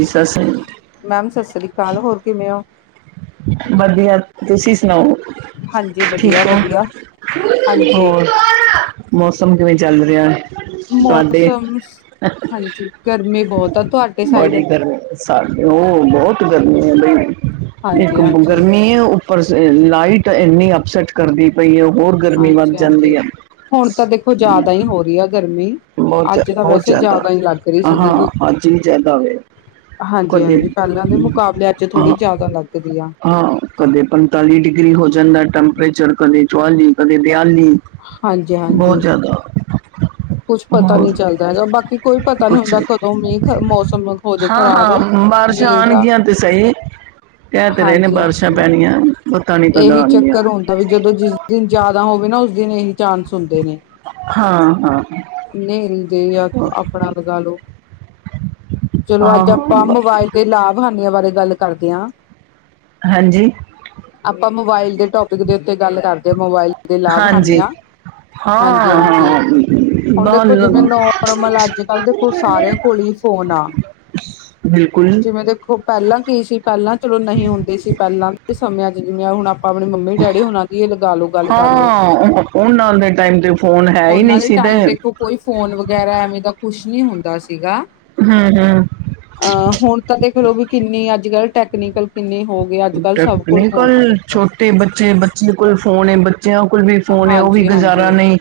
ਇਸਾ Singh. Ma'am ਸਤਿ ਸ੍ਰੀ ਅਕਾਲ। ਹੋਰ ਕਿਵੇਂ ਹੋ? ਵਧੀਆ। ਤੁਸੀਂ ਸੁਣਾਓ? ਹਾਂਜੀ ਠੀਕ ਵਧੀਆ ਹੋ ਵਧੀਆ ਹਾਂਜੀ ਹੋਰ। ਮੌਸਮ ਕਿਵੇਂ ਚੱਲ ਰਿਹਾ? ਤੁਹਾਡੇ ਮੌਸਮ ਹਾਂਜੀ। ਗਰਮੀ ਬਹੁਤ ਆ ਤੁਹਾਡੇ ਸਾਈਡ। ਸਾ ਉਹ ਬਹੁਤ ਗਰਮੀ ਹੈ ਲਈ ਹਾਂਜੀ ਇੱਕ ਹਾਂਜੀ ਗਰਮੀ ਹੈ ਉੱਪਰ ਲਾਈਟ ਇੰਨੀ ਅਪਸੈਟ ਕਰਦੀ ਪਈ ਹੈ। ਹੋਰ ਗਰਮੀ ਵੱਧ ਹਾਂਜੀ ਹਾਂਜੀ ਜਾਂਦੀ ਹੈ। ਹੁਣ ਤਾਂ ਦੇਖੋ ਜ਼ਿਆਦਾ ਹੀ ਹੋ ਰਹੀ ਹੈ ਗਰਮੀ। ਬਹੁਤ ਅੱਜ ਜ਼ਿਆ- ਤਾਂ ਬਹੁਤ ਵੈਸੇ ਜ਼ਿਆਦਾ ਹੀ ਲੱਗ ਰਹੀ ਸੀਗੀ। ਹਾਂ ਅੱਜ ਵੀ ਜ਼ਿਆਦਾ ਹੋਵੇ ਹਾਂਜੀ- ਕਦੇ ਹਾਂਜੀ। ਪਹਿਲਾਂ ਦੇ ਮੁਕਾਬਲੇ ਅੱਜ ਥੋੜ੍ਹੀ ਹਾਂ ਜਿਆਦਾ ਲੱਗਦੀ ਆ। ਹਾਂ। ਕਦੇ ਪੰਤਾਲੀ ਡਿਗਰੀ ਹੋ ਜਾਂਦਾ ਟੈਂਪਰੇਚਰ ਕਦੇ ਚੁਵੀ, ਕਦੇ ਦਿਆਲੀ। ਬਹੁਤ ਜ਼ਿਆਦਾ। ਕੁਛ ਪਤਾ ਨਹੀਂ ਹੋਰ ਚੱਲਦਾ ਹੈਗਾ ਬਾਕੀ ਕੋਈ ਪਤਾ ਨਹੀਂੀ ਕੁਛ ਹੁੰਦਾ ਕਦੋਂ ਵੀ ਮੌਸਮ ਹੋਜੇ ਹਾਂ ਖ਼ਰਾਬ। ਹਾਂ ਬਾਰਿਸ਼ਾਂ ਮੀਂਹ ਦਾ ਆਉਣਗੀਆਂ ਤੇ ਸਹੀ। ਕਹਿ ਤੇ ਰਹੇ ਨੇ ਹਾਂਜੀ ਬਾਰਿਸ਼ਾਂ ਹਾਂਜੀ ਪੈਣੀਆਂ। ਪਤਾ ਨਹੀਂ ਕਦੋਂ ਇਹੀ ਆਉਣਗੀਆਂ ਚੱਕਰ ਹੁੰਦਾ ਵੀ ਜਦੋਂ ਜਿਸ ਦਿਨ ਜਿਆਦਾ ਹੋਵੇ ਨਾ ਉਸ ਦਿਨ ਇਹੀ ਚਾਂਸ ਹੁੰਦੇ ਨੇ। ਹਾਂ- ਹਾਂ। ਨਿਲਦੇ ਜਾਂ ਆਪਣਾ ਲਗਾ ਲਓ। ਚਲੋ ਅੱਜ ਆਪਾਂ ਆਹੋ ਮੋਬਾਇਲ ਦੇ ਲਾਭ ਹਾਨੀਆਂ ਬਾਰੇ ਗੱਲ ਕਰਦੇ ਹਾਂ। ਹਾਂਜੀ। ਆਪਾਂ ਮੋਬਾਇਲ ਦੇ ਟੋਪਿਕ ਦੇ ਉੱਤੇ ਗੱਲ ਕਰਦੇ ਹਾਂ ਮੋਬਾਇਲ ਦੇ ਲਾਭ ਹਨ ਹਾਂਜੀ ਆ ਹਾਂਜੀ ਹਾਂ ਹਾਂਜੀ ਹਾਂ ਹੁਣ ਦੇਖੋ ਜਿਵੇਂ ਬਹੁਤ ਨੋਰਮਲ ਅੱਜ ਕੱਲ ਦੇਖੋ ਸਾਰਿਆਂ ਕੋਲ ਹੀ ਫੋਨ ਆ। ਬਿਲਕੁਲ। ਜਿਵੇਂ ਦੇਖੋ ਪਹਿਲਾਂ ਕੀ ਸੀ ਪਹਿਲਾਂ ਚਲੋ ਨਹੀਂ ਹੁੰਦੇ ਸੀ ਪਹਿਲਾਂ ਦੇ ਸਮਿਆਂ ਚ ਜਿਵੇਂ ਹੁਣ ਆਪ ਆਪਣੀ ਮੰਮੀ ਡੈਡੀ ਉਹਨਾਂ ਦੀ ਲਗਾ ਲੋੋ ਗੱਲ ਕਰਲੋ ਹਾਂ ਉਹਨਾਂ ਦੇ ਟਾਈਮ ਤੇ ਫੋਨ ਹੈ ਹੀ ਨਹੀਂ ਉਹਨਾਂ ਦੀ ਸੀ ਤੇ ਟਾਈਮ ਦੇਖੋ ਕੋਈ ਫੋਨ ਵਗੈਰਾ ਐਵੇਂ ਦਾ ਕੁਛ ਨੀ ਹੁੰਦਾ ਸੀਗਾ। ਹੁ ਹੁ। ਅ ਹੁਣ ਤਾਂ ਦੇਖ ਲਓ ਵੀ ਕਿੰਨੀ ਅੱਜ ਕੱਲ ਟੈਕਨੀਕਲ ਕਿੰਨੀ ਹੋ ਗਈ ਅੱਜ ਕੱਲ੍ਹ ਸਭ ਕੋਲ ਫੋਨ ਟੈਕਨੀਕਲ ਆ ਦੇਖੋ। ਛੋਟੇ ਬੱਚੇ ਬੱਚੇ ਕੋਲ ਫੋਨ ਏ ਬੱਚਿਆਂ ਕੋਲ ਵੀ ਫੋਨ ਉਹ ਵੀ ਹਾਂਜੀ, ਗੁਜ਼ਾਰਾ ਹਾਂਜੀ, ਨਹੀਂ।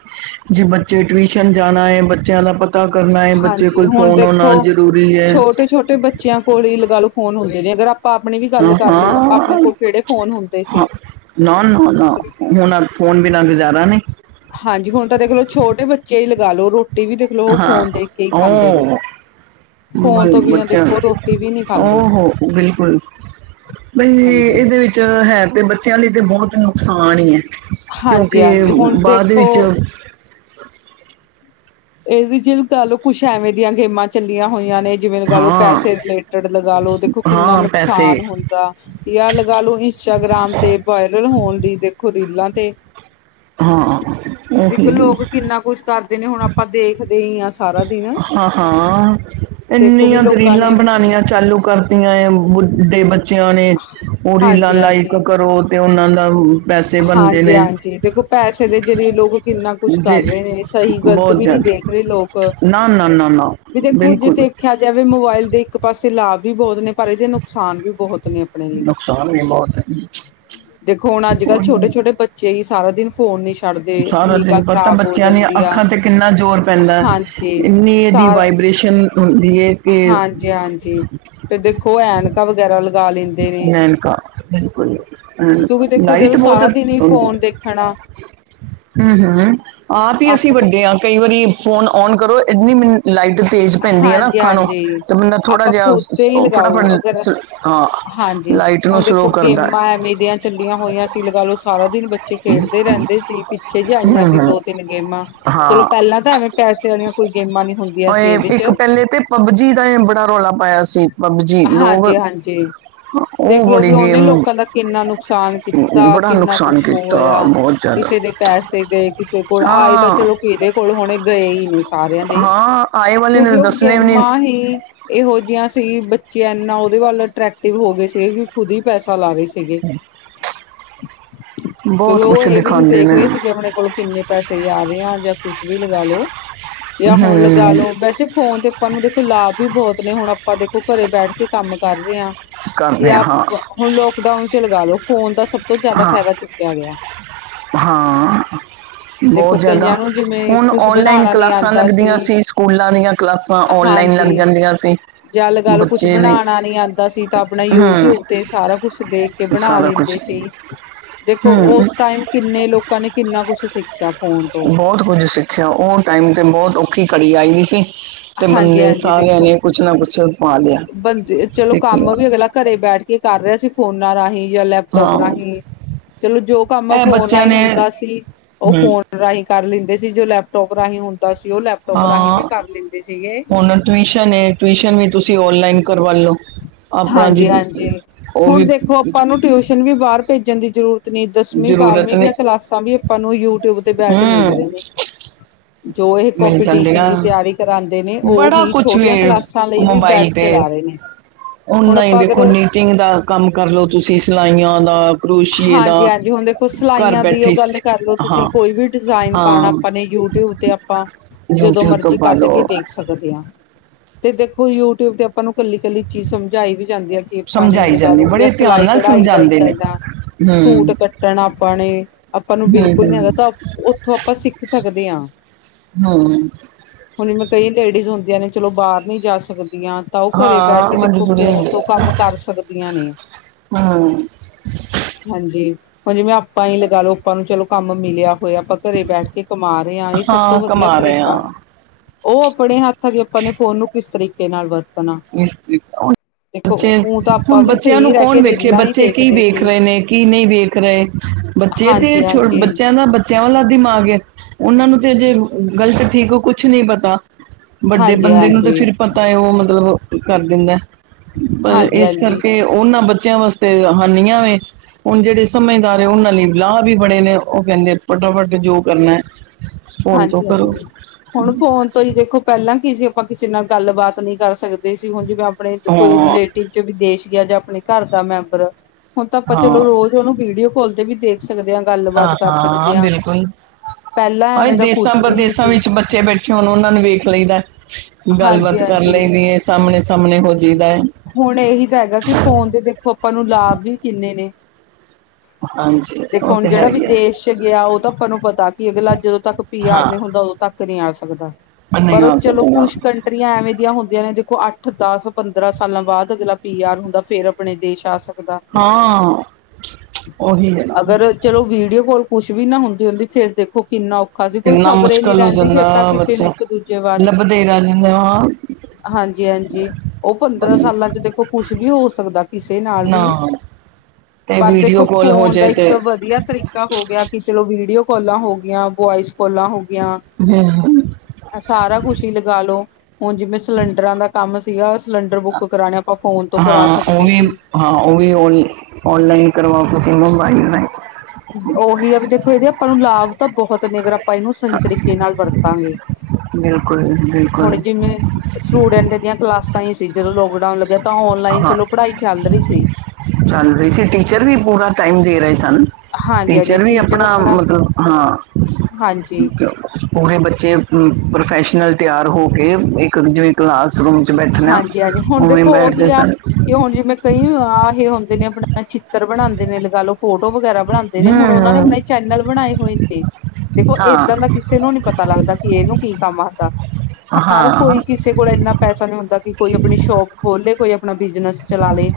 ਜੇ ਬੱਚੇ ਟਿਊਸ਼ਨ ਜਾਣਾ ਹੈ ਬੱਚਿਆਂ ਦਾ ਪ ਪਤਾ ਕਰਨਾ ਹੈ ਬੱਚੇ ਹਾਂਜੀ ਕੋਲ ਫ਼ੋਨ ਹੋਣਾ ਜ਼ਰੂਰੀ ਹੈ। ਛਟੇ ਬੱ ਬੱਚਿਆਂ ਕੋਲ ਹੀ ਅਲਗ ਫੋਨ ਹੋ ਗਏ ਨੇ। ਆਪਣੀ ਵੀ ਗੱਲ ਹਾਂ ਕਰਲੋ ਆਪਣੇ ਹਾਂ ਕੋਲ ਕਿਹੜੇ ਫੋਨ ਹੁੰਦੇ ਸੀ। ਹਾਂ, ਫ਼ੋਨ ਬਿਨਾਂ ਗੁਜ਼ਾਰਾ ਨੀ। ਹਾਂਜੀ ਹੁਣ ਤਾਂ ਦੇਖ ਲੋ ਛੋਟੇ ਬੱਚੇ ਹੀ ਲਗਾ ਲਓ ਰੋਟੀ ਵੀ ਦੇਖਲੋ ਉਹ ਹਾਂ ਫੋਨ ਦੇਖ ਕੇ ਹੀ ਖਾਂਦੇ ਨੇ। ਉਹ ਬ ਫੋਨ ਤੋਂ ਬਿਨਾਂ ਬੱਚਾ ਦੇਖੋ ਰੋਟੀ ਵੀ ਨਹੀਂ ਓ ਖਾਂਦੇ ਹੋ ਬਿਲਕੁਲ। ਬਈ ਹਾਂਜੀ, ਇਹਦੇ ਵਿੱਚ ਹੈ ਤੇ ਬੱਚਿਆਂ ਲਈ ਤੇ ਬਹੁਤ ਨੁਕਸਾਨ ਹੀ ਹੈ। ਹਾਂਜੀ, ਕਿਉਂਕਿ ਹਾਂਜੀ ਹੁਣ ਬਾਅਦ ਵਿੱਚ ਦੇਖੋ ਅਹਵੀ ਚ ਗੱਲ ਕੁਛ ਐਵੇਂ ਦੀਆਂ ਗੇਮਾਂ ਚੱਲੀਆਂ ਹੋਈਆਂ ਨੇ। ਜਿਵੇਂ ਲਗਾ ਲਓ ਹਾਂ ਪੈਸੇ ਰਿਲੇਟਡ ਲਗਾ ਲਓ ਦੇਖੋ ਕਿੰਨਾ ਹਾਂ ਪੈਸੇ ਨੁਕਸਾਨ ਹੁੰਦਾ। ਦਾ ਜਾਂ ਲਗ ਲੂ ਇੰਸਟਾਗ੍ਰਾਮ ਤੇ ਵਾਇਰਲ ਹੋਣ ਲਈ ਦੇਖੋ ਰੀਲਾਂ ਤੇ ਹਾਂ ਉਹੀ। ਨਾ ਕੁੱਛ ਕਰ ਨੇ ਹੁਣ ਆਪਾਂ ਦੇਖਦੇ ਹੀ ਆ। ਹਾਂ ਹਾਂ ਦੇਖੋ ਵੀ ਇੰਨੀਆਂ ਲੋਕਾਂ ਦਰੀਲਾਂ ਨੇ ਬਣਾਉਣੀਆਂ ਚਾਲੂ ਕਰ ਬੁਢੇ ਬੱਚਿਆਂ ਨੇ ਉਹ ਰੀਲਾਂ ਹਾਂਜੀ ਲਾਈਕ ਹਾਂਜੀ ਕਰੋ ਤੇ ਉਹਨਾਂ ਦਾ ਪੈਸੇ ਬਣਦੇ ਹਾਂਜੀ- ਨੇ ਹਾਂਜੀ ਦੇਖੋ ਪੈਸੇ ਦੇ ਜ਼ਰੀਏ ਲੋਕ ਕਿੰਨਾ ਕੁਛ ਕਰ ਜੇ ਰਹੇ ਨੇ ਸਹੀ ਗ਼ਲਤ ਬਹੁਤ ਵੀ ਨਹੀਂ ਜ਼ਿਆਦਾ ਦੇਖ ਵੇ ਲੋਕ ਨਾ ਨਾ ਨਾ ਨਾ [unintelligible] ਵੀ ਦੇਖੋ ਜੇ ਬਿਲਕੁਲ ਦੇਖ ਕੇਆ ਜਾਵੇ ਮੋਬਾਇਲ ਦੇ ਇੱਕ ਪਾਸੇ ਲਾਭ ਵੀ ਬਹੁਤ ਨੇ। ਪਰ ਇਹਦੇ ਨੁਕਸਾਨ ਵੀ ਬਹੁਤ ਨੇ ਆਪਣੇ ਲਈ। ਨੁਕਸਾਨ ਵੀ ਬਹੁਤ ਹੈ [unintelligible] ਦੇਖੋ ਹੁਣ ਅੱਜ-ਕੱਲ ਉਹੀ ਛੋਟੇ-ਛੋਟੇ ਬੱਚੇ ਹੀ ਸਾਰਾ ਦਿਨ ਫੋਨ ਨਈ ਛ ਸਾਰਾ ਦਿਨ ਪਤਾ ਬੱਚਿਆਂ ਦੀਆਂ ਆ ਅੱਖਾਂ ਤੇ ਕਿੰਨਾ ਜ਼ੋਰ ਪੈਂਦਾ ਏ। ਹਾਂਜੀ ਇੰਨੀ ਏਹਦੀ ਸਾਰ ਵਾਈਬ੍ਰੇਸ਼ਨ ਹੁੰਦੀ ਐ। ਹਾਂਜੀ ਹਾਂਜੀ ਫੇਰ ਦੇਖੋ ਐਨਕਾ ਵਗੈਰਾ ਲ ਐਨਕਾ ਬਿਲਕੁਲ ਕਿਉਂਕਿ ਦੇਖੋ ਲ-ਲਾਈਟ ਜਦੋਂ ਬਹੁਤ ਸਾਰਾ ਦਿਨ ਹੀ ਹੁੰਦੀ। ਫੋਨ ਦੇਖਣਾ [inaudible] ਹੁਮ ਹੁਮ ਆਪ ਹੀ ਅਸੀਂ ਵੱਡੇ ਹਾਂ ਕਈ ਵਾਰੀ ਫੋਨ ਨ ਕਰੋ ਏਨੀ ਮਿੰ ਲਾਈਟ ਤੇਜ਼ ਪੈਂਦੀ ਹੈ ਨਾ ਹਾਂਜੀ ਅੱਖਾਂ ਨੂੰ। ਹਾਂਜੀ ਤੇ ਬੰਦਾ ਥੋੜਾ ਆਪਾਂ ਜਿਹਾ ਖੁਦ ਤੇ ਹੀ ਲਗਾਓ ਫਟਾਫਟ ਅਗਰ ਹਾਂ ਹਾਂਜੀ। ਲਾਈਟ ਨੂੰ ਹੁਣ ਸਲੋ ਦੇਖੋ ਕਰਦਾ ਗੇਮਾਂ ਹੈ ਐਵੇਂ ਦੀਆਂ ਚੱਲੀਆਂ ਹੋਈਆਂ ਸੀ ਲਗਾ ਲਓ ਸਾਰਾ ਦਿਨ ਬੱਚੇ ਖੇਡਦੇ ਰਹਿੰਦੇ ਸੀ। ਪਿੱਛੇ ਜ ਆਈਆਂ ਹਮ ਸੀ ਹਮ ਦੋ ਤਿੰਨ ਗੇਮਾਂ ਚਲੋ ਹਾਂ ਪਹਿਲਾਂ ਤਾਂ ਐਵੇਂ ਪੈਸੇ ਵਾਲੀਆਂ ਕੋਈ ਗੇਮਾਂ ਨਹੀਂ ਹੁੰਦੀਆਂ ਸੀ। ਇਹਦੇ ਇੱਕ ਚ ਪਹਿਲੇ ਤੇ ਪਬਜੀ ਦਾ ਬੜਾ ਰੌਲਾ ਪਾਇਆ ਸੀ। ਪਬਜੀ ਲੋਕ ਹਾਂਜੀ-ਹਾਂਜੀ। ਉਹ ਦੇਖਲੋ ਬੜੀ ਵੀ ਉਹਨੇ ਗੇਮ ਲੋਕਾਂ ਦਾ ਕਿੰਨਾ ਨੁਕਸਾਨ ਕੀਤਾ ਬੜਾ ਕਿੰਨਾ ਕੁਝ ਨੁਕਸਾਨ ਕੀਤਾ ਹੋਇਆ ਬਹੁਤ ਜ਼ਿਆਦਾ ਕਿਸੇ ਦੇ ਪੈਸੇ ਗਏ ਕਿਸੇ ਕੋਲ ਆਏ ਤਾਂ ਹਾਂ ਚਲੋ ਕਿਹਦੇ ਕੋਲ ਹੁਣੇ ਗਏ ਹੀ ਨੇ ਸਾਰਿਆਂ ਦੇ। ਹਾਂ ਆਏ ਵਾਲੇ ਨੇ ਕਿਉਂਕਿ ਓਹ ਦੱਸਣੇ ਵੀ ਗੇਮਾ ਨਹੀਂ ਹੀ ਇਹੋ ਜਿਹੀਆਂ ਸੀ ਬੱਚੇ ਇਨਾ ਉਹਦੇ ਵੱਲ ਐਕਟਰਤਿਵੇ ਹੋ ਗਏ ਸੀ ਵੀ ਖੁਦ ਹੀ ਪੈਸਾ ਲਾਵੇ। ਸੀਗੇ ਕਿਉਂਕਿ ਬਹੁਤ ਉਹ ਕੁਛ ਇਹ ਵੀ ਨਹੀਂ ਦਿਖਾਉਂਦੇ ਦੇਖ ਨੇ ਰਹੇ ਸੀਗੇ ਆਪਣੇ ਕੋਲ ਕਿੰਨੇ ਪੈਸੇ ਆ ਰੇ ਆ ਜਾਂ ਕੁਛ ਵੀ ਲਗਾ ਲੋ ਯਾ ਹੁਣ ਲਗਾ ਹਮ ਲੋ ਵੈਸੇ ਫੋਨ ਤੇ ਸਾਨੂੰ ਦੇਖੋ ਲਾਭ ਵੀ ਬਹੁਤ ਨੇ, ਹੁਣ ਆਪਾਂ ਦੇਖੋ ਘਰੇ ਬੈਠ ਕੇ ਕੰਮ ਕਰ ਰਹੇ ਹਾਂ, ਤੇ ਕਰਦੇ ਹਾਂ ਆਪ ਹੁਣ ਲੋਕਡਾਊਨ 'ਚ ਲਗਾ ਲਓ ਫੋਨ ਦਾ ਸਭ ਤੋਂ ਜ਼ਿਆਦਾ ਹਾਂ ਫਾਇਦਾ ਚੁੱਕਿਆ ਗਿਆ। ਹਾਂ, ਬਹੁਤ ਦੇਖੋ ਜ਼ਿਆਦਾ। ਕਈਆਂ ਨੂੰ ਜਿਵੇਂ ਹੁਨ ਕੁਛ ਓਨਲਾਈਨ ਬਣਾਉਣਾ ਨੀ ਕਲਾਸਾਂ ਆਉਂਦਾ ਲੱਗਦੀਆਂ ਸੀ, ਸਕੂਲਾਂ ਦੀਆਂ ਕਲਾਸਾਂ ਓਨਲਾਈਨ ਲੱਗ ਜਾਂਦੀਆਂ ਸੀ। ਜਾ ਲਗਾ ਲਓ ਕੁਛ ਬੱਚੇ ਵੀ ਬਣਾਣਾ ਨੀ ਆਂਦਾ ਸੀ ਤਾਂ ਆਪਣਾ ਹੂੰ ਯੂਟਿਊਬ ਤੇ ਸਾਰਾ ਕੁਛ ਦੇਖ ਕੇ ਬਣਾ ਸਾਰਾ ਕੁਝ ਲੈਂਦੇ ਸੀ, ਦੇਖੋ ਹੂੰ ਉਸ ਟਾਈਮ ਕਿੰਨੇ ਲੋਕਾਂ ਨੇ, ਕਿੰਨਾ ਕੁਛ ਸਿੱਖਿਆ। ਫੋਨ ਤੋਂ ਬਹੁਤ ਕੁੱਝ ਸਿੱਖਿਆ ਉਹ ਟਾਈਮ ਤੇ, ਬਹੁਤ ਔਖੀ ਘੜੀ ਆਈ ਦੀ ਸੀ। ਤੇ ਹਾਂਜੀ ਬੰਦੇ ਹਾਂਜੀ ਸਾਰਿਆਂ ਦੇਖੋ ਨੇ ਕੁਛ ਨਾ ਕੁਛ ਪਾ ਲਿਆ, ਬੰਦੇ ਚਲੋ ਸਿੱਖ ਲੇਆ। ਕੰਮ ਵੀ ਅਗਲਾ ਘਰੇ ਬੈਠ ਕੇ ਕਰ ਰਹੇ ਸੀ ਫੋਨਾਂ ਰਾਹੀਂ ਯਾ ਲੈ ਲੈਪਟੋਪ ਹਾਂ ਰਾਹੀਂ, ਚਲੋ ਜੋ ਕੰਮ ਇਹ ਫੋਨ ਬੱਚਿਆਂ ਰਾਹੀਂ ਨੇ ਹੁੰਦਾ ਸੀ ਉਹ ਹੂੰ ਫੋਨ ਰਾਹੀਂ ਕਰ ਲੈਂਦੇ ਸੀ, ਜੋ ਲੈਪਟੋਪ ਰਾਹੀਂ ਹੁੰਦਾ ਸੀ ਉਹ ਲੈਪਟੋਪ ਰਾਹੀਂ ਵੀ ਕਰ ਲੈਂਦੇ ਸੀਗੇ। ਓਨਾ ਨੂੰ ਟਿਊਸ਼ਨ ਏ ਟਿਊਸ਼ਨ ਵੀ ਤੁਸੀਂ ਔਨਲਾਈਨ ਕਰਵਾ ਲੋ। ਹਾਂਜੀ -ਹਾਂਜੀ, ਹੁਣ ਦੇਖੋ ਆਪਾਂ ਨੂੰ ਟਿਊਸ਼ਨ ਵੀ ਬਾਹਰ ਭੇਜਣ ਦੀ ਜ਼ਰੂਰਤ ਜਰੂਰਤ ਨਹੀਂ ਦਸਵੀਂ ਜ਼ਰੂਰਤ -ਬਾਰਵੀਂ ਨਹੀਂ ਦੀਆਂ ਕਲਾਸਾਂ ਵੀ ਆਪਾਂ ਨੂੰ ਯੂਟਿਊਬ ਤੇ ਬੈਚ ਮਿਲ ਹੂੰ ਰਹੀ ਏ। ਜੋ ਏਹ ਮਿਲ ਕੋਂਪੀਟੀਸ਼ਨ ਜਾਂਦੀਆਂ ਦੀ ਤਿਆਰੀ ਕਰਾਂਦੇ ਨੇ ਬੜਾ ਓਹੀ ਕੁਝ ਛੋਟੀਆਂ ਵੇ ਕਲਾਸਾਂ ਲਈ ਵੀ ਬੈਚ ਚਲਾ ਰਹੇ ਨੇ। ਹੁਣ ਓਨਲਾਇਨ ਹੀ ਆਪਾਂ ਦੇਖੋ ਅਗਰ ਮਿਟਿੰਗ ਦਾ ਕੰਮ ਕਰਲੋ ਤੁਸੀਂ, ਸਿਲਾਈਆਂ ਦਾ। ਕਰੋਸ਼ੀਏ ਦਾ ਹਾਂਜੀ- ਹਾਂਜੀ, ਹੁਣ ਦੇਖੋ ਘਰ ਸਿਲਾਈਆਂ ਦੀ ਉਹ ਬੈਠੇ ਗੱਲ ਸ- ਕਰ ਲਓ, ਤੁਸੀਂ ਹਾਂ ਕੋਈ ਵੀ ਡਿਜ਼ਾਇਨ ਪਾਣਾ ਹਾਂ ਆਪਾਂ ਨੇ ਯੂਟਿਊਬ ਤੇ ਆਪਾਂ ਜਦੋਂ ਤੋਂ ਮਰਜ਼ੀ ਪਾ ਕੱਢ ਕੇ ਲਓ ਦੇਖ ਸਕਦੇ ਹਾਂ, ਤੇ ਦੇਖੋ ਯੂਟਿਊਬ ਤੇ ਆਪਾਂ ਨੂੰ ਕੱਲੀ- ਕੱਲੀ ਚੀਜ਼ ਸਮਝਾਈ ਵੀ ਜਾਂਦੀ ਐ। ਏਪਾਂ ਨੇ ਸਮਝਾਈ ਲਗਾ ਜਾਂਦੀ ਲੋ, ਯਾ ਬੜੇ ਧਿਆਨ ਸਿਲਾਈ ਨਾਲ -ਕਢਾਈ ਦਾਈ ਸਮਝਾਉਂਦੇ ਨੇ ਕਰਨਾ ਹੂੰ ਸੂਟ ਕੱਟਣ ਆਪਾਂ ਨੇ। ਆਪਾਂ ਨੂੰ ਹੂੰ ਬਿਲਕੁਲ ਨੀ ਆਂਦਾ ਤਾਂ, ਉੱਥੋਂ ਆਪਾਂ ਸਿੱਖ ਸਕਦੇ ਆਂ। ਹੂੰ। ਹੁਣ ਇਵੇਂ ਕਈ ਲੇਡੀਜ਼ ਹੁੰਦੀਆਂ ਨੇ, ਚਲੋ ਬਾਹਰ ਨੀ ਜਾ ਸਕਦੀਆਂ। ਤਾਂ ਓਹ ਘਰੇ ਬੈਠ ਹਾਂ ਕੇ ਦੇਖੋ ਮਜਬੂਰੀ ਫੋਨ ਹੁੰਦੀ ਤੋਂ ਕੰਮ ਕਰ ਸਕਦੀਆਂ ਨੇਂ। ਹਾਂ। ਹਾਂਜੀ, ਹੁਣ ਜਿਵੇਂ ਆਪਾਂ ਹੀ ਲਗਾ ਲਓ ਆਪਾਂ ਨੂੰ ਚਲੋ ਕੰਮ ਮਿਲਿਆ ਹੋਇਆ, ਆਪਾਂ ਘਰੇ ਬੈਠ ਕੇ ਕਮਾ ਰਹੇ ਆਂ, ਇਹ ਸਭ ਤੋਂ ਹਾਂ ਵਧੀਆਂ ਕਮਾ ਰਹੇ ਤਰੀਕਾ। ਹਾਂ ਉਹ ਆਪਣੇ ਹੱਥ ਆਗੇ ਆਪਾਂ ਨੇ ਫੋਨ ਨੂੰ ਕਿਸ ਤਰੀਕੇ ਨਾਲ ਵਰਤ ਇਸ ਤਰੀ ਬੱਚੇ ਊ ਤਾਂ ਆਪਾਂ ਹੁਣ ਵੀ ਬੱਚਿਆਂ ਨੂੰ ਫ੍ਰਰੀ ਰਹਿ ਕੌਣ ਕੇ ਵੇਖੇ ਰੀਲਾਂ ਹੀ ਬੱਚੇ ਕੀ ਦੇਖਦੇ ਵੇਖ ਸੀ ਰਹੇ ਨੇ ਕੀ ਨਹੀਂ ਵੇਖ ਰਹੇ ਬੱਚੇ ਤੇ ਹਾਂਜੀ ਛੋ ਹਾਂਜੀ ਹਾਂਜੀ ਬੱਚਿਆਂ ਦਾ ਬੱਚਿਆਂ ਵਾਲਾ ਦਿਮਾਗ ਉਹਨਾਂ ਨੂੰ ਤੇ ਅਜੇ ਗ਼ਲਤ ਠੀਕ ਹੋ ਕੁਛ ਨੀ ਪਤਾ ਵੱਡੇ ਬੰਦੇ ਨੂੰ ਤਾਂ ਹਾਂਜੀ ਫਿਰ ਪਤਾ ਹੈ ਉਹ ਮਤਲਬ। ਕਰ ਦਿੰਦਾ ਪਰ ਹਾਂਜੀ ਇਸ ਹਾਂਜੀ ਕਰਕੇ ਉਹਨਾਂ ਬੱਚਿਆਂ ਵਾਸਤੇ ਹਾਨੀਆਂ ਵ ਹੁਣ ਜਿਹੜੇ ਸਮਝਦਾਰ ਉਹਨਾਂ ਲਈ ਵਿਲਾਾਹ ਵੀ ਬਣੇੇ ਨੇ ਉਹ ਕਹਿੰਦੇ ਫਟਾਫਟ ਜੋ ਕਰਨਾ ਫੋਨ ਤੋਂ ਹਾਂਜੀ, ਕਰੋ ਹਾਂਜੀ ਹੁਣ ਫੋਨ ਤੋਂ ਹੀ ਦੇਖੋ ਪਹਿਲਾਂ ਕੀ ਸੀ ਆਪਾਂ ਕਿਸੇ ਨਾਲ ਗੱਲਬਾਤ ਨਹੀਂ ਕਰ ਸਕਦੇ ਸੀ ਹੁਣ ਜਿਵੇਂ ਆਪਣੇ ਕੋਈ ਹਾਂ ਰਿਲੇਟ ਚ ਵਿਦੇਸ਼ ਗਿਆ ਜਾਂ ਆਪਣੇ ਘਰ ਦਾ ਮੈਂਬਰ ਹੁਣ ਤਾਂ ਆਪਾਂ ਚਲੋ ਹਾਂ ਰੋਜ਼ ਉਹਨੂੰ ਵੀਡੀਓ ਕਾੱਲ ਤੇ ਵੀ ਦੇਖ ਸਕਦੇ ਹਾਂ, ਗੱਲਬਾਤ ਕਰ ਸਕਦੇ ਹਾਂ, ਪਹਿਲਾਂ ਐਵੇਂ ਅੱਜ ਦਾ ਦੇਸਾਂ ਕੁਛ ਵੀ ਨਹੀਂ -ਵਦੇਸਾਂ ਸੀ ਵਿੱਚ ਬੱਚੇ ਬੈਠੇ ਹੋਣ ਉਹਨਾਂ ਨੂੰ ਵੇਖ ਲਈਦਾ ਹਾਂਜੀ ਗੱਲਬਾਤ ਕਰ ਹਾਂਜੀ ਲਈ ਦੀ ਏ। ਤਾ ਆਮਣੇ- ਸਾਹਮਣੇ ਹੋ ਜਾਇਦਾ ਏ। ਹੁਣ ਏਹੀ ਤਾਂ ਹੈਗਾ ਕਿ ਫੋਨ ਦੇ ਦੇਖੋ ਆਪਾਂ ਨੂੰ ਲਾਭ ਵੀ ਕਿੰਨੇ ਨੇ। ਹਾਂਜੀ [inaudible] ਦੇਖੋ ਉਹ ਹੁਣ ਤੇ ਹੈ ਜਿਹੜਾ ਵੀ ਹੀ ਹੈ ਦੇਸ਼ 'ਚ ਗਿਆ ਓਹ ਤਾਂ ਆਪਾਂ ਨੂੰ ਪਤਾ ਕਿ ਅਗਲਾ ਜਦੋਂ ਤੱਕ ਹਾਂ ਯਾਰ ਨਹੀਂ ਹੁੰਦਾ ਉਦੋਂ ਤੱਕ ਨਹੀਂ ਆ ਸਕਦਾ, ਨਹੀਂ ਪਰ ਉਹ ਆ ਚਲੋ ਸਕਦਾ ਕੁਛ ਤ ਕੰਟਰੀਆਂ ਐਵੇਂ ਦੀਆਂ ਹੁੰਦੀਆਂ ਨੇ ਦੇਖੋ ਅੱਠ, ਦਸ, ਪੰਦਰਾਂ ਸਾਲਾਂ ਬਾਅਦ ਅਗਲਾ ਪੀ -ਆਰ ਹੁੰਦਾ, ਫੇਰ ਆਪਣੇ ਦੇਸ਼ ਆਸ ਹਾਂ, [unintelligible] ਓਹੀ ਹੈ ਨਾ। ਅਗਰ ਚਲੋ ਵੀਡੀਓ ਕੋਲ ਕੁਛ ਵੀ ਨਾ ਹੁੰਦੀ ਹੁੰਦੀ ਫੇਰ ਦੇਖੋ ਕਿੰਨਾ ਓ [unintelligible] ਸੀ ਕੋਈ ਕਿੰਨਾ ਖ਼ਬਰੇ ਨੀ ਮੁਸ਼ਕਲ ਹੋ ਰਹਿੰਦੀ ਫੇਰ ਜਾਂਦਾ ਤਾਂ ਕਿਸੇ ਨੂੰ ਬੱਚਾ ਇੱਕ ਦੂਜੇ ਬਾਰੇ। ਲੱਭਦੇ ਹੀ ਰਹਿ ਜਾਂਦੇ ਹਾਂ [inaudible] ਹਾਂਜੀ- ਹਾਂਜੀ ਉਹ ਪੰਦਰਾਂ ਬੰ- ਸਾਲਾਂ 'ਚ ਦੇਖੋ ਕੁਛ ਵੀ ਹੋ ਸਕਦਾ ਕਿਸੇ ਨਾਲ ਵੀ। ਨਾ ਤੇ ਪਰ ਦੇਖੋ ਵੀਡੀਓ ਕਾਲ ਹੋ ਫੋਨ ਦਾ ਜਾਏ ਤੇ ਇੱਕ ਵਧੀਆ ਤਰੀ ਹੋ ਗਿਆ ਕਿ ਚਲੋ ਵੀਡੀਓ ਕਾਲਾਂ ਹੋ ਗੀਆਂ ਵੋਇਸ ਕੋਾਲਾਂ ਹੋ ਗਿਆ ਹਮ। ਸਾਰਾ ਕੁਛ ਹੀ ਲਗਾਾਲੋ ਹੁਣ ਜਿਵੇਂ ਸਿਲੰਡਰਾਂ ਦਾ ਕੰਮ ਸੀਗਾ ਸਿਲੰਡਰ ਬੁੱਕ ਕਰਾਉਣੇ ਆਪਾਂ ਫੋਨ ਤੋਂ ਕਰਾ ਹਾਂ ਉਹ ਸਕਦੇ ਵੀ ਸੀ। ਹਾਂ ਉਹ ਵੀ ਔਨ ਔਨਲਾਈਨ ਕਰਵਾ ਤੁਸੀਂ ਮੰਬਾਈਲ ਲ ਉਹੀ ਆ ਵੀ ਦੇਖੋ ਇਹਦੇ ਆਪਾਂ ਨੂੰ ਲਾਭ ਤਾਂ ਬਹੁਤ ਨੇ ਅਗਰਾਂ ਆਪਾਂ ਇਹਨੂੰ ਸਹੀ ਤਰੀਕੇ ਨਾਲ ਵਰਤਾਂਗੇ ਬਿਲਕੁਲ ਬਿਲਕੁਲ ਹੁਣ ਜਿਵੇਂ ਸਟੂਡੈਂਟ ਦੀਆਂ ਕਲਾਸਾਂ ਹੀ ਸੀ ਜਦੋਂ ਲੋਕਡਾਊਨ ਲੱਗਿਆ ਤਾਂ ਔਨਲਾਈਨ ਹਾਂ ਚਲੋ ਪੜ੍ਹਾਈ ਚੱਲ ਰਹੀ ਸੀ। ਚੱਲ ਰਹੀ ਸੀ ਟੀਚਰ ਵੀ ਪੂਰਾ ਟਾਈਮ ਦੇ ਰਹੇ ਸਨ। ਟੀਚਰ ਵੀ ਆਪਣਾ ਮਤਲਬ ਹਾਂ ਹਾਂਜੀ ਪੂਰੇ ਬੱਚੇ ਪ੍ਰੋਫੈਸ਼ਨਲ ਤਿਆਰ ਹੋ ਕੇ। ਇੱਕ ਜਿਂ ਕਲਾਸਰੂਮ ਚ ਬੈਠਣਾ ਹਾਂਜੀ ਹਾਂਜੀ ਹੁਣ ਉਵੇਂ ਦੇਖੋ ਉਹੀ ਬੈਠਦੇ ਆ ਸਨ। ਕਿ ਹੁਣ ਜਿਵੇਂ ਕਈ ਆ ਇਹ ਹੁੰਦੇ ਨੇ ਆਪਣਾ ਚਿੱਤਰ ਬਣਾਉਂਦੇ ਨੇ ਲਗਾ ਲਓ ਫੋਟੋ ਵਗੈਰਾ। ਬਣਾਉਂਦੇ ਨੇ ਹੂੰ ਹੁਣ ਉਹਨਾਂ ਨੇ ਹੂੰ, ਆਪਣੇ ਚੈਨਲ ਬਣਾਏ ਹੋਏ ਨੇ ਦੇਖੋ ਏਦਾਂ ਦਾ ਹਾਂ ਕਿਸੇ ਨੂੰ ਨੀ ਪਤਾ ਲੱਗਦਾ ਇਹਨੂੰ ਕੀ ਕੰਮ ਆਦਾ ਹਾਂ ਹਰ ਕੋਈ ਹਾਂ ਕਿਸੇ ਕੋਲ ਇੰਨਾ ਪੈਸਾ ਨਹੀਂੀ ਹੁੰਦਾ ਕਿ ਕੋਈ ਆਪਣੀ ਸ਼ੋਪ ਖੋਲੇ ਕੋਈ। ਆਪਣਾ ਬਿਜ਼ਨਸ ਚਲਾ ਲਏ।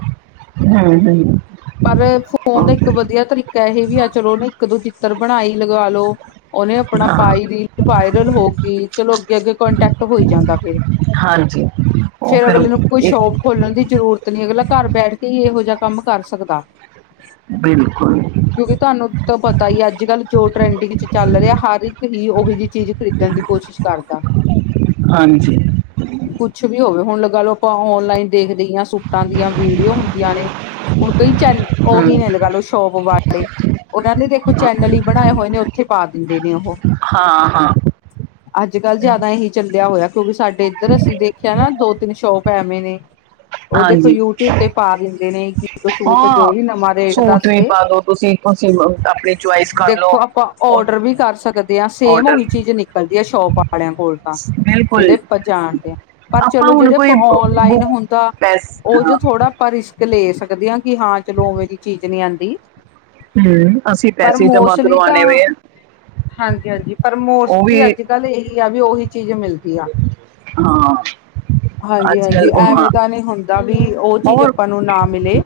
ਹੂੰ ਹੂੰ ਪਰ ਫੋਨ ਦਾ ਇੱਕ ਓਕੇ ਵਧੀਆ ਤਰੀਕਾ ਇਹ ਵੀ ਆ ਚਲੋ ਉਹਨ ਇੱਕ ਦੋ ਚਿੱਤਰ ਬਣਾਈ ਲਗਾ ਲੋ। ਉਹਹਨੇ ਆਪਣਾ ਹਾਂ ਪਾਈ ਰੀਲ ਵਾਇਰਲ ਹੋ ਕੇ ਚਲੋ ਅੱਗੇ ਅੱਗੇ ਕੋਂਟੈਕਟ ਹੋਈ ਜਾਂਦਾ ਫਿਰ। ਹਾਂਜੀ। ਉਹ ਫੇਿਰ ਫਿਰ ਅਗਲੇ ਨੂੰ ਕੋਈ ਇੱਕ ਸ਼ੋਪ ਖੋਲਣ ਦੀ ਜ਼ਰੂਰਤ ਨਹੀਂ। ਅਗਲਾ ਘਰ ਬੈਠ ਕੇ ਹੀ ਇਹੋ ਜਿਹਾ ਕੰਮ ਕਰ ਸਕਦਾ। ਬਿਲਕੁਲ। ਕਿਉਂਕਿ ਤੁਹਾਨੂੰ ਤਾਂ ਪਤਾ ਹੀ ਅੱਜ ਕੱਲ ਜੋ ਟਰੈਂਡਿੰਗ ਚ ਚੱਲ ਰਿਹਾ ਹਰ ਇੱਕ ਹੀ ਉਹੋ ਜਿਹੀ ਚੀਜ਼ ਖਰੀਦੀ। ਣ ਦੀ ਕੋਸ਼ਿਸ਼ ਕਰਦਾ। ਹਾਂਜੀ। ਕੁਛ ਵੀ ਹੋਵੇ ਹੁਣ ਲਗਾ ਲਓ ਆਪਾਂ ਔਨਲਾਈਨ ਦੇਖਦੇ ਹਾਂ ਸੂਟਾਂ ਦੀਆਂ ਵੀਡੀਓ ਹੁੰਦੀਆਂ ਨੇ। ਹੁਣ ਕਈ ਚ ਹੂੰ ਉਹੀ ਨੇ ਲਗਾ ਲੋ ਸ਼ੋਪ ਵਾਲੇ। ਉਹਨਾਂ ਨੇ ਦੇਖੋ ਚੈਨਲ ਹੀ ਬਣਾਏ ਹੋਏ ਨੇ ਉੱਥੇ ਪਾ ਦਿੰਦੇ ਨੇ ਉਹ। ਹਾਂ ਹਾਂ। ਅੱਜ ਕੱਲ੍ਹ ਜ਼ਿਆਦਾ ਇਹੀ ਚੱਲਿਆ ਹੋਇਆ ਕਿਉਂਕਿ ਸਾਡੇ ਇੱਧਰ ਅਸੀਂ ਦੇਖਿਆ ਨਾ ਦੋ ਤਿੰਨ ਸ਼ੋਪ ਐਵੇਂ ਨੇ ਉਹ ਦੇਖੋ ਹਾਂਜੀ ਯੂਟਿਊਬ ਤੇ ਪਾ ਲਿੰਦੇ ਨੇ ਕਿ ਇੱਕ ਸੂਟ ਹਾਂ ਜੋ ਵੀ ਨਵਾਂ ਰੇਟ ਸੂਟ ਦੱਸ ਵੀ ਕੇ। ਪਾ ਦੋ ਤੁਸੀਂ ਤੁਸੀਂ ਆਪਣੀ ਚੁਆਇਸ ਕਰ ਲਓ ਦੇਖੋ ਆਪਾਂ ਔਡਰ ਵੀ ਕਰ ਸਕਦੇ ਹਾਂ ਸੇਮ ਆਰਡਰ ਉਹੀ ਚੀਜ਼ ਨ ਲਦੀਆ ਸ਼ੋਪ ਵਾਲਿਆਂ ਕੋਲ ਤਾਂ ਬਿਲਕੁਲ ਜਿਹੜੇ ਪਾਣ ਪਰ ਆਪਾਂ ਚਲੋ ਹੁਣ ਜਿਹੜੇ ਕੋਈ ਔਨਲਾਈਨ ਬੁੱਕ ਹੁੰਦਾ ਪੈਸ ਉਹ ਹਾਂ, ਜੋ ਥੋੜਾ ਪਰ ਲੈ ਸਕਦੇ ਹਾਂ ਕਿ ਹਾਂ ਚਲੋ ਉਵੇਂ ਦੀ ਚੀਜ਼ ਨਹੀਂ ਆਉਂਦੀ। ਹਮ, ਅਸੀਂ ਪਰ ਪੈਸੇ ਜਮ੍ਹਾਂ ਮੋਸਲੀ ਤਾਂ ਕਰਵਾਣੇ ਵੇ ਆ। ਹਾਂਜੀ ਹਾਂਜੀ ਪਰ ਉਹ ਵੀ ਮੋਸਲੀ ਅੱਜ। ਗੱਲ ਇਹੀ ਆ ਵੀ ਉਹੀ ਚੀਜ਼ ਮਿਲ ਹਾਂ। ਹਾਂਜੀ ਅੱਜ ਕੱਲ ਹਾਂਜੀ ਉਹ ਹਾਂ ਐਵੇਂ ਤਾਂ ਨਹੀਂ ਹੁੰਦਾ ਵੀ ਉਹ ਚੀਜ਼ ਹੋਰ ਆਪਾਂ ਨੂੰ ਨਾ ਮਿਲੇ।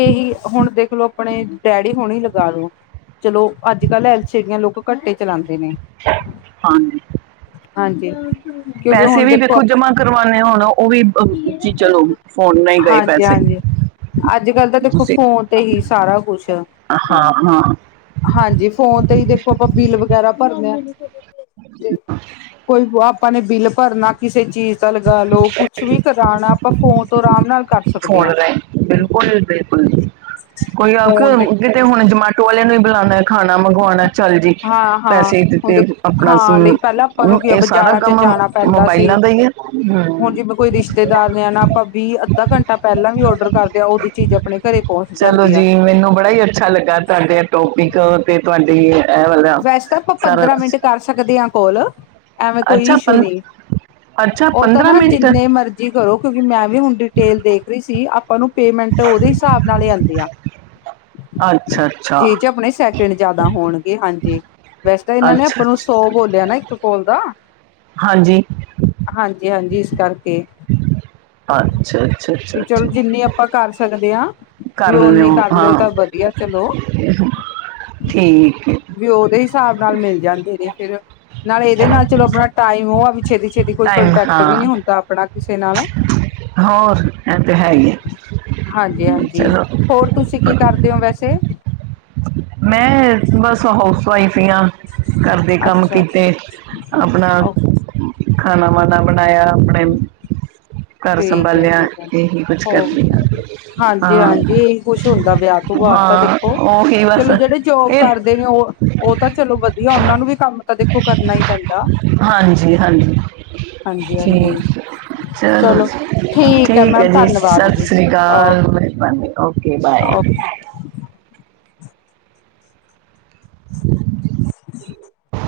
ਇਹੀ ਹੁਣ ਦੇਖਲੋ ਆਪਣੇ ਡੈਡੀ ਹੁਣੇ ਹੀ ਲਗਾ ਲੋ। ਚਲੋ ਅੱਜ ਕੱਲ੍ਹ ਐਲ ਸ਼ੇਰੀਆਂ ਲੋਕ ਘੱਟੇ ਚਲਾਉਂਦੇ ਨੇ। ਹਾਂਜੀ। ਹਾਂਜੀ। ਕਿਉਂਕਿ ਪੈਸੇ ਹੁਣ ਵੀ ਦੇਖੋ ਜਮਾ ਕਰਵਾਉਦੇ ਹੋਣ ਉਹ ਵੀ ਜੀ ਚਲੋ ਫੋਨ ਨਾਲ ਗਏ ਪੈਸੇ। ਅੱਜ ਕਲ ਤਾਂ ਦੇਖੋ ਤੁਸੀਂ ਫੋਨ ਤੇ ਹੀ ਸਾਰਾ ਕੁਛ। ਹਾਂ ਹਾਂ ਹਾਂਜੀ। ਫੋਨ ਤੇ ਹੀ ਦੇਖੋ ਆਪਾਂ ਬਿੱਲ ਵਗੈਰਾ ਭਰਦੇ ਹਾਂ। ਤੇ ਕੋਈ ਆਪਾਂ ਨੇ ਬਿੱਲ ਭਰਨਾ। ਕਿਸੇ ਚੀਜ਼ ਦਾ ਲਗਾ ਲੋ ਕੁੱਛ ਵੀ ਕਰਾਉਣਾ ਆਪਾਂ ਫੋਨ ਤੋਂ ਆਰਾਮ ਨਾਲ ਕਰ ਸਕਦੇ ਫੋਨ ਹਾਂ ਰਹੇ ਬਿਲਕੁਲ ਜੀ ਬਿਲਕੁਲ ਜੀ ਕੋਈ ਆ ਫੋਨ ਦੇ ਕੇ ਤੇ ਹੁਣ ਜਮਾਟੋ ਵਾਲਿਆਂ ਨੂੰ ਵੀ ਬੁਲਾਉਣਾ। ਖਾਣਾ ਮੰਗਵਾਉਣਾ ਚੱਲ ਜੀ ਹਾਂ-ਹਾਂ ਪੈਸੇ ਹੁਣ ਦਿੱਤੇ ਦੇ ਆਪਣਾ ਖਾਣ ਲਈ ਪਹਿਲਾਂ ਆਪਾਂ ਨੂੰ ਕੀ ਆ ਇਹ ਸਾਰਾ ਬਾਜ਼ਾਰਾਂ ਚ ਕੰਮ ਜਾਣਾ ਪੈਂਦਾ ਮੋਬਾਇਲਾਂ ਸੀ। ਦਾ ਹੀ ਹੈ ਹਮ। ਹੁਣ ਜਿਵੇਂ ਕੋਈ ਰਿਸ਼ਤੇਦਾਰ ਨੇ ਨਾ ਆਪਾਂ ਵੀਹ ਅੱਧਾ ਘੰਟਾ ਪਹਿਲਾਂ ਵੀ ਔਡਰ ਕਰ ਗਿਆ ਆ ਉਹਦੀ ਚੀਜ਼ ਆਪਣੇ ਘਰੇ ਪਹੁੰਚ ਚਲੋ ਜਾਂਦੀ ਆ ਜੀ ਮੈਨੂੰ ਬੜਾ ਹੀ ਅੱਛਾ ਲੱਗਾ ਤੁਹਾਡੇ ਟੋਪਿਕ ਤੇ ਤੁਹਾਡੀ ਵਾਲਾ ਵੈਸੇ ਤਾਂ ਆਪਾਂ ਸਾਰਾ ਪੰਦਰਾਂ ਕੁਛ ਮਿੰਟ ਕਰ ਸਕਦੇ ਹਾਂ ਕੋਲ ਐਵੇਂ ਕੋਈ ਅੱਛਾ ਇਸ਼ੂ ਪੰ ਨਹੀਂ ਅੱਛਾ ਉਹ ਤਾਂ ਨਾ ਮਿੰਟ ਜਿੰਨੇ ਮਰਜ਼ੀ ਜੀ ਕਰੋ ਕਿਉਂਕਿ ਮੈਂ ਵੀ ਹੁਣ ਡਿਟੇਲ ਦੇਖ ਰਹੀ ਸੀ ਆਪਾਂ ਨੂੰ ਪੇਮੈਂਟ ਉਹਦੇ ਹਿਸਾਬ ਨਾਲ ਹੀ ਆਉਂਦੀ ਆ ਅੱਛਾ ਅੱਛਾ ਜੇ ਜੇ ਆਪਣੇ ਸੈ ਕਿਣ ਜਿਆਦਾ ਹੋਣਗੇ ਹਾਂਜੀ ਵੈਸੇ ਤਾਂ ਇਹਨਾਂ ਨੇ ਅੱਛਾ ਆਪਾਂ ਨੂੰ ਅੱਛਾ ਸੌ ਬੋਲਿਆ ਨਾ ਇੱਕ ਕੋਲ ਦਾ ਹਾਂਜੀ। ਹਾਂਜੀ ਹਾਂਜੀ ਇਸ ਕਰਕੇ ਹਮ ਵੀ ਚਲੋ ਜਿੰਨੀ ਆਪਾਂ ਕਰ ਸਕਦੇ ਹਾਂ। ਕਰ ਵੀ ਉਹ ਨੀ ਲਿਓ ਕਰ ਹਾਂ ਲ ਤਾਂ ਵਧੀਆ ਚਲੋ। ਠੀਕ ਵੀ ਉਹਦੇ ਹਿਸਾਬ ਨਾਲ ਮਿਲ ਜਾਂਦੇ ਨੇ ਫੇਰ ਨਾਲ ਇਹਦੇ ਨਾਲ ਚਲੋ ਆਪਣਾ ਟਾਈਮ ਉਹ ਆ ਵੀ। ਛੇਤੀ ਛੇਤੀ ਕੋਈ ਟਾਈਮ ਕੰਟੈਕਟ ਵੀ ਹਾਂ ਨਹੀਂ ਹੁੰਦਾ ਆਪਣਾ ਕਿਸੇ ਨਾਲ। ਹੋਰ ਇਹ ਤੇ ਹੈ ਹੀ ਹੈ। ਹਾਂਜੀ ਹਾਂਜੀ ਚਲੋ ਹੋਰ ਤੁਸੀਂ ਕੀ ਕਰਦੇ ਹੋ ਵੈਸੇ ਮੈਂ ਬਸ ਹਾਊਸ ਵਾਈਫ ਸੀ ਹਾਂ। ਕਰਦੇ ਕੰਮ ਅੱਛਾ ਅੱਛਾ ਕੀਤੇ ਆਪਣਾ। ਓ ਖਾਣਾ ਵਣਾ ਬਣਾਇਆ ਆਪਣੇ। ਘਰ ਠੀਕ ਹੈ ਸੰਭਾਲਿਆ ਇਹੀ ਕੁਝ ਕਰਦੀ ਹਾਂ। ਹਾਂਜੀ-ਹਾਂਜੀ, ਹਾਂ ਇਹੀ ਕੁੱਛ ਹੁੰਦਾ ਵਿਆਹ ਤੋਂ ਬਾਅਦ ਤਾਂ ਹਾਂ ਦੇਖੋ, ਉਹੀ ਬਸ ਚਲੋ ਜਿਹੜੇ ਜੋਬ ਇਹ ਕਰਦੇ ਨੇ, ਉਹ-ਉਹ ਤਾਂ ਚਲੋ ਵਧੀਆ ਉਹਨਾਂ ਨੂੰ ਵੀ ਕੰਮ ਤਾਂ ਦੇਖੋ ਕਰਨਾ ਹੀ ਪੈਂਦਾ। ਹਾਂਜੀ-ਹਾਂਜੀ, ਹਾਂਜੀ ਹੋਰ ਹਾਂਜੀ ਚਲੋ ਜੀ, ਠੀਕ ਹੈ ਮੈਮ ਜੀ, ਧੰਨਵਾਦ ਸਤਿ ਜੀ ਸ਼੍ਰੀ ਓ ਅਕਾਲ, ਮਿਹਰਬਾਨੀ। Okay, bye. [unintelligible] ਹਾਂ